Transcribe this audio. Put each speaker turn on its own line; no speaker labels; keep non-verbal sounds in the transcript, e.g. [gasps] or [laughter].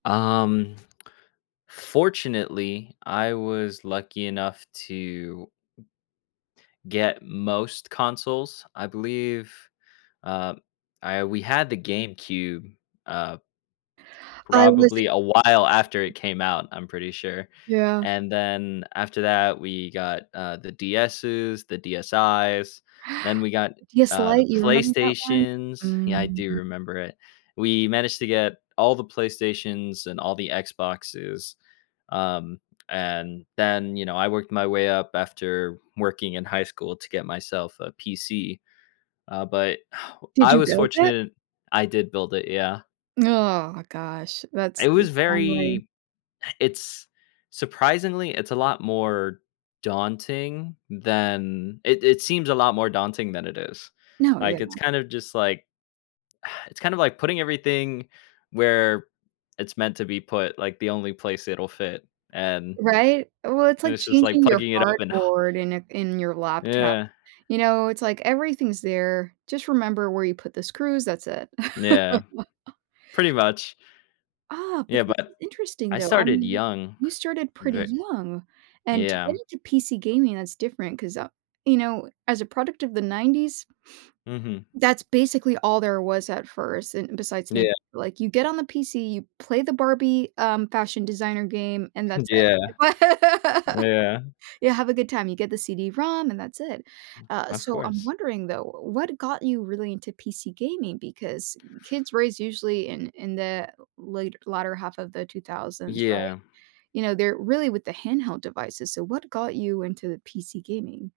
Um, fortunately, I was lucky enough to get most consoles, I believe, uh, I we had the GameCube, uh
I was
probably a while after
i
it came out, I'm pretty sure.
Yeah.
And then, after that, we got, uh, the DS's, the DSIs, then
[gasps]
we got n
DS
uh, the
Lite, you remember that one?
PlayStations Yeah, I do
Mm.
remember it. We managed to get all the PlayStations and all the Xboxes. Um, and then, you know, I worked my way up after working in high school to get myself a PC. Uh, but [exhales]
Did
I
you
was
build it?
fortunate I did build it, yeah.
[groans] Gosh. That's
It
the
was
wrong way.
very it's surprisingly, it's a lot more daunting than it it seems a lot more daunting than it is.
No, yeah.
Like, it's kind of just, like [exhales] it's kind of like putting everything where it's meant to be put, like the only place it'll fit, and
Right? Well, it's like
this is like
changing your
plugging it up and h
hardboard in it in your laptop.
Yeah.
You know, it's like everything's there, just remember where you put the screws, that's it.
Yeah.
[chuckles]
Pretty much.
Ah, but
Yeah,
this
but
is interesting,
I
though. I
started
mean,
young.
you started pretty
Ve
young, and to get
Yeah.
into PC gaming, that's different, 'cause, uh, you know, as a product of the '90s
Mhm.
that's basically all there was at first. And besides Nintendo,
Yeah.
like, you get on the PC, you play the Barbie, um, Fashion Designer game, and
[chuckles]
that's
Yeah.
it. [laughs]
Yeah.
Yeah, have a good time, you get the CD-ROM and that's it. Uh,
Of
so, I'm
course.
wondering, though, w what got you really into PC gaming? Because kids raised usually in in the late l latter 1/2 of the 2000s, right?
Yeah.
You know, they're really with the handheld devices, so, what got you into the PC gaming?